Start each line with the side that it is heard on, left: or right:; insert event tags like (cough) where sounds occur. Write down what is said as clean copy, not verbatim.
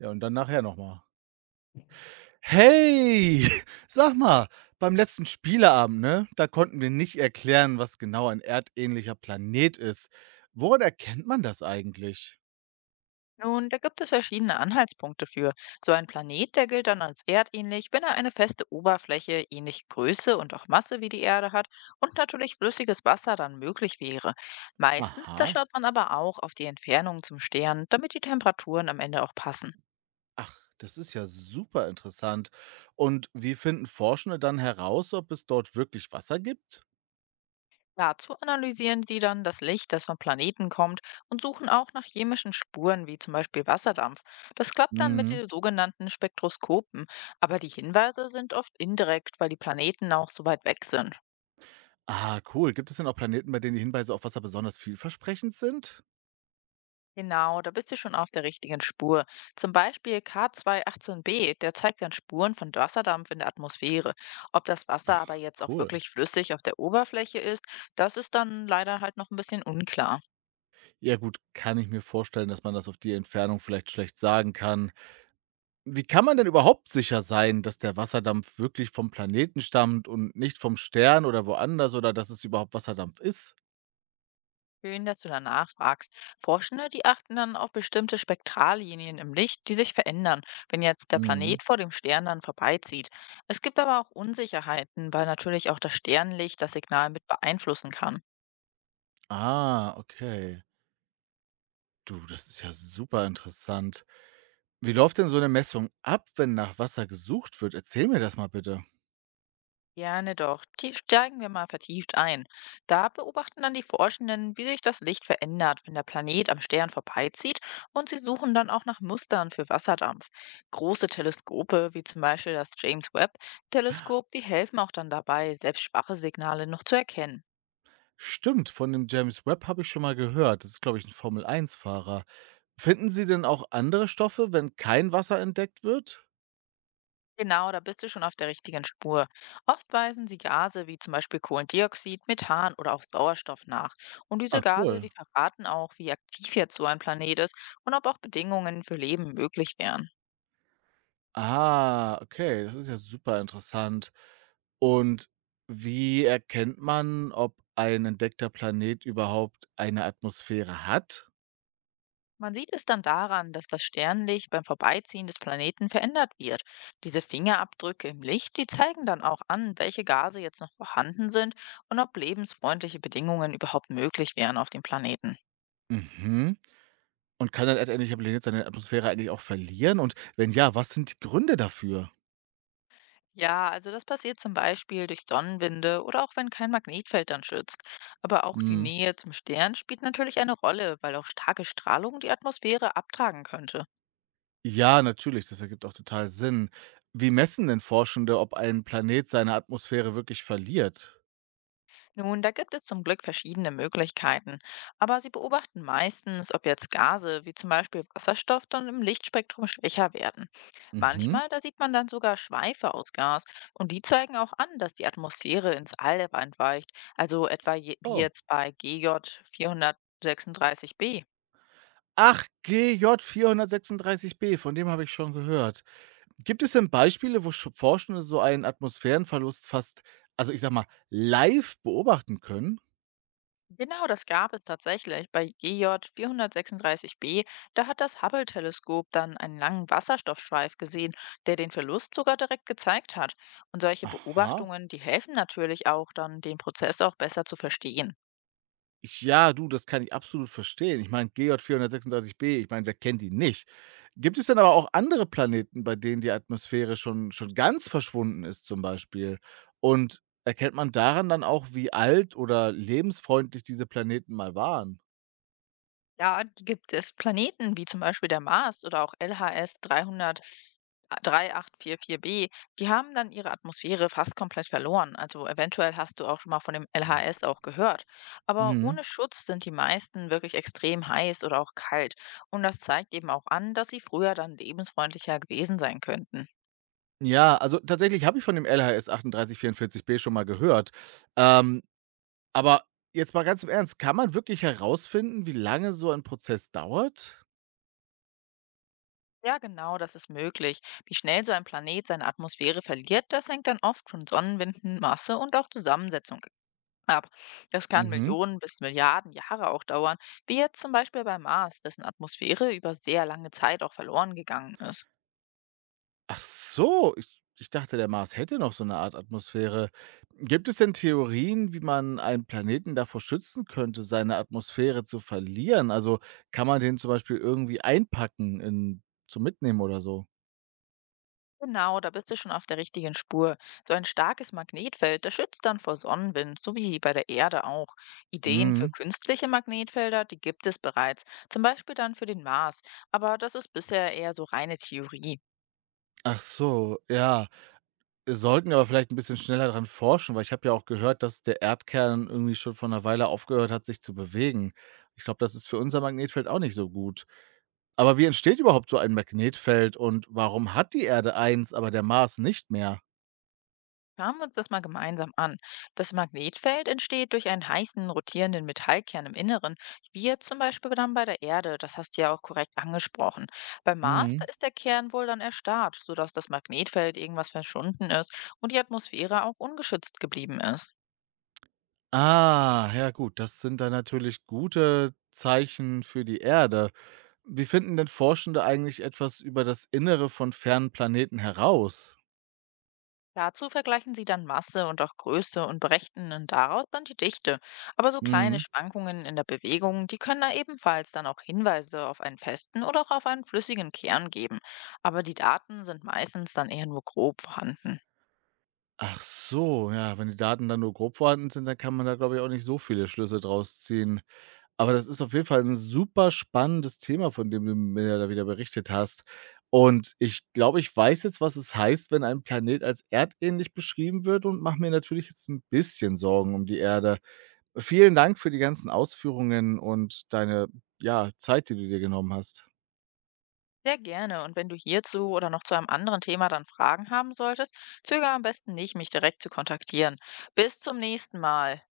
right: Ja, und dann nachher noch mal. Hey, (laughs) sag mal, beim letzten Spieleabend, ne, da konnten wir nicht erklären, was genau ein erdähnlicher Planet ist. Woran erkennt man das eigentlich?
left: Nun, da gibt es verschiedene Anhaltspunkte für. So ein Planet, der gilt dann als erdähnlich, wenn er eine feste Oberfläche, ähnliche Größe und auch Masse wie die Erde hat und natürlich flüssiges Wasser dann möglich wäre. Meistens, da
right: Aha.
left: schaut man aber auch auf die Entfernung zum Stern, damit die Temperaturen am Ende auch passen.
right: Ach, das ist ja super interessant. Und wie finden Forschende dann heraus, ob es dort wirklich Wasser gibt?
left: Dazu analysieren sie dann das Licht, das vom Planeten kommt, und suchen auch nach chemischen Spuren wie zum Beispiel Wasserdampf. Das klappt dann mit
right: Mhm.
left: den sogenannten Spektroskopen, aber die Hinweise sind oft indirekt, weil die Planeten auch so weit weg sind.
right: Ah, cool. Gibt es denn auch Planeten, bei denen die Hinweise auf Wasser besonders vielversprechend sind?
left: Genau, da bist du schon auf der richtigen Spur. Zum Beispiel K218b, der zeigt dann Spuren von Wasserdampf in der Atmosphäre. Ob das Wasser aber jetzt auch
right: Cool.
left: wirklich flüssig auf der Oberfläche ist, das ist dann leider halt noch ein bisschen unklar.
right: Ja gut, kann ich mir vorstellen, dass man das auf die Entfernung vielleicht schlecht sagen kann. Wie kann man denn überhaupt sicher sein, dass der Wasserdampf wirklich vom Planeten stammt und nicht vom Stern oder woanders oder dass es überhaupt Wasserdampf ist?
left: Schön, dass du danach fragst. Forschende, die achten dann auf bestimmte Spektrallinien im Licht, die sich verändern, wenn jetzt der
right: Mhm.
left: Planet vor dem Stern dann vorbeizieht. Es gibt aber auch Unsicherheiten, weil natürlich auch das Sternlicht das Signal mit beeinflussen kann.
right: Ah, okay. Du, das ist ja super interessant. Wie läuft denn so eine Messung ab, wenn nach Wasser gesucht wird? Erzähl mir das mal bitte.
left: Gerne doch. Steigen wir mal vertieft ein. Da beobachten dann die Forschenden, wie sich das Licht verändert, wenn der Planet am Stern vorbeizieht, und sie suchen dann auch nach Mustern für Wasserdampf. Große Teleskope, wie zum Beispiel das James Webb-Teleskop, die helfen auch dann dabei, selbst schwache Signale noch zu erkennen.
right: Stimmt, von dem James Webb habe ich schon mal gehört. Das ist, glaube ich, ein Formel 1 Fahrer. Finden Sie denn auch andere Stoffe, wenn kein Wasser entdeckt wird?
left: Genau, da bist du schon auf der richtigen Spur. Oft weisen sie Gase wie zum Beispiel Kohlendioxid, Methan oder auch Sauerstoff nach. Und diese
right: Ah,
left: Gase,
right: cool.
left: die verraten auch, wie aktiv jetzt so ein Planet ist und ob auch Bedingungen für Leben möglich wären.
right: Ah, okay, das ist ja super interessant. Und wie erkennt man, ob ein entdeckter Planet überhaupt eine Atmosphäre hat?
left: Man sieht es dann daran, dass das Sternlicht beim Vorbeiziehen des Planeten verändert wird. Diese Fingerabdrücke im Licht, die zeigen dann auch an, welche Gase jetzt noch vorhanden sind und ob lebensfreundliche Bedingungen überhaupt möglich wären auf dem Planeten.
right: Mhm. Und kann ein erdähnlicher Planet seine Atmosphäre eigentlich auch verlieren? Und wenn ja, was sind die Gründe dafür?
left: Ja, also das passiert zum Beispiel durch Sonnenwinde oder auch wenn kein Magnetfeld dann schützt. Aber auch die
right: Mhm.
left: Nähe zum Stern spielt natürlich eine Rolle, weil auch starke Strahlung die Atmosphäre abtragen könnte.
right: Ja, natürlich, das ergibt auch total Sinn. Wie messen denn Forschende, ob ein Planet seine Atmosphäre wirklich verliert?
left: Nun, da gibt es zum Glück verschiedene Möglichkeiten. Aber sie beobachten meistens, ob jetzt Gase wie zum Beispiel Wasserstoff dann im Lichtspektrum schwächer werden.
right: Mhm.
left: Manchmal, da sieht man dann sogar Schweife aus Gas, und die zeigen auch an, dass die Atmosphäre ins All entweicht. Also etwa wie
right: Oh.
left: jetzt bei GJ 436b.
right: Ach, GJ 436b, von dem habe ich schon gehört. Gibt es denn Beispiele, wo Sch Forschende so einen Atmosphärenverlust fast, also, ich sage mal, live beobachten können?
left: Genau, das gab es tatsächlich. Bei GJ 436b, da hat das Hubble-Teleskop dann einen langen Wasserstoffschweif gesehen, der den Verlust sogar direkt gezeigt hat. Und solche
right: Aha.
left: Beobachtungen, die helfen natürlich auch dann, den Prozess auch besser zu verstehen.
right: Ich ja, du, das kann ich absolut verstehen. Ich meine, GJ436b, ich meine, wer kennt ihn nicht? Gibt es denn aber auch andere Planeten, bei denen die Atmosphäre schon ganz verschwunden ist zum Beispiel? Und erkennt man daran dann auch, wie alt oder lebensfreundlich diese Planeten mal waren?
left: Ja, die gibt es. Planeten wie zum Beispiel der Mars oder auch LHS 3844b, die haben dann ihre Atmosphäre fast komplett verloren. Also eventuell hast du auch schon mal von dem LHS auch gehört. Aber
right: Mhm.
left: ohne Schutz sind die meisten wirklich extrem heiß oder auch kalt. Und das zeigt eben auch an, dass sie früher dann lebensfreundlicher gewesen sein könnten.
right: Ja, also tatsächlich habe ich von dem LHS 3844b schon mal gehört. Ähm Aber jetzt mal ganz im Ernst, kann man wirklich herausfinden, wie lange so ein Prozess dauert?
left: Ja, genau, das ist möglich. Wie schnell so ein Planet seine Atmosphäre verliert, das hängt dann oft von Sonnenwinden, Masse und auch Zusammensetzung ab. Das kann
right: Mhm.
left: Millionen bis Milliarden Jahre auch dauern, wie jetzt zum Beispiel bei Mars, dessen Atmosphäre über sehr lange Zeit auch verloren gegangen ist.
right: Ach so, ich dachte, der Mars hätte noch so eine Art Atmosphäre. Gibt es denn Theorien, wie man einen Planeten davor schützen könnte, seine Atmosphäre zu verlieren? Also, kann man den zum Beispiel irgendwie einpacken in zum Mitnehmen oder so?
left: Genau, da bist du schon auf der richtigen Spur. So ein starkes Magnetfeld, das schützt dann vor Sonnenwind, so wie bei der Erde auch. Ideen für
right: Mhm.
left: künstliche Magnetfelder, die gibt es bereits, zum Beispiel dann für den Mars, aber das ist bisher eher so reine Theorie.
right: Ach so, ja. Sollten aber vielleicht ein bisschen schneller dran forschen, weil ich habe ja auch gehört, dass der Erdkern irgendwie schon vor 'ner Weile aufgehört hat, sich zu bewegen. Ich glaube, das ist für unser Magnetfeld auch nicht so gut. Aber wie entsteht überhaupt so ein Magnetfeld und warum hat die Erde eins, aber der Mars nicht mehr?
left: Schauen wir uns das mal gemeinsam an. Das Magnetfeld entsteht durch einen heißen, rotierenden Metallkern im Inneren, wie jetzt zum Beispiel dann bei der Erde, das hast du ja auch korrekt angesprochen. Beim Mars, da
right: Mhm.
left: ist der Kern wohl dann erstarrt, sodass das Magnetfeld irgendwas verschwunden ist und die Atmosphäre auch ungeschützt geblieben ist.
right: Ah, ja gut, das sind dann natürlich gute Zeichen für die Erde. Wie finden denn Forschende eigentlich etwas über das Innere von fernen Planeten heraus?
left: Dazu vergleichen sie dann Masse und auch Größe und berechnen daraus dann die Dichte. Aber so kleine
right: Mhm.
left: Schwankungen in der Bewegung, die können da ebenfalls dann auch Hinweise auf einen festen oder auch auf einen flüssigen Kern geben. Aber die Daten sind meistens dann eher nur grob vorhanden.
right: Ach so, ja, wenn die Daten dann nur grob vorhanden sind, dann kann man da, glaube ich, auch nicht so viele Schlüsse draus ziehen. Aber das ist auf jeden Fall ein super spannendes Thema, von dem du mir ja da wieder berichtet hast. Und ich glaube, ich weiß jetzt, was es heißt, wenn ein Planet als erdähnlich beschrieben wird und mache mir natürlich jetzt ein bisschen Sorgen um die Erde. Vielen Dank für die ganzen Ausführungen und deine, ja, Zeit, die du dir genommen hast.
left: Sehr gerne. Und wenn du hierzu oder noch zu einem anderen Thema dann Fragen haben solltest, zögere am besten nicht, mich direkt zu kontaktieren. Bis zum nächsten Mal.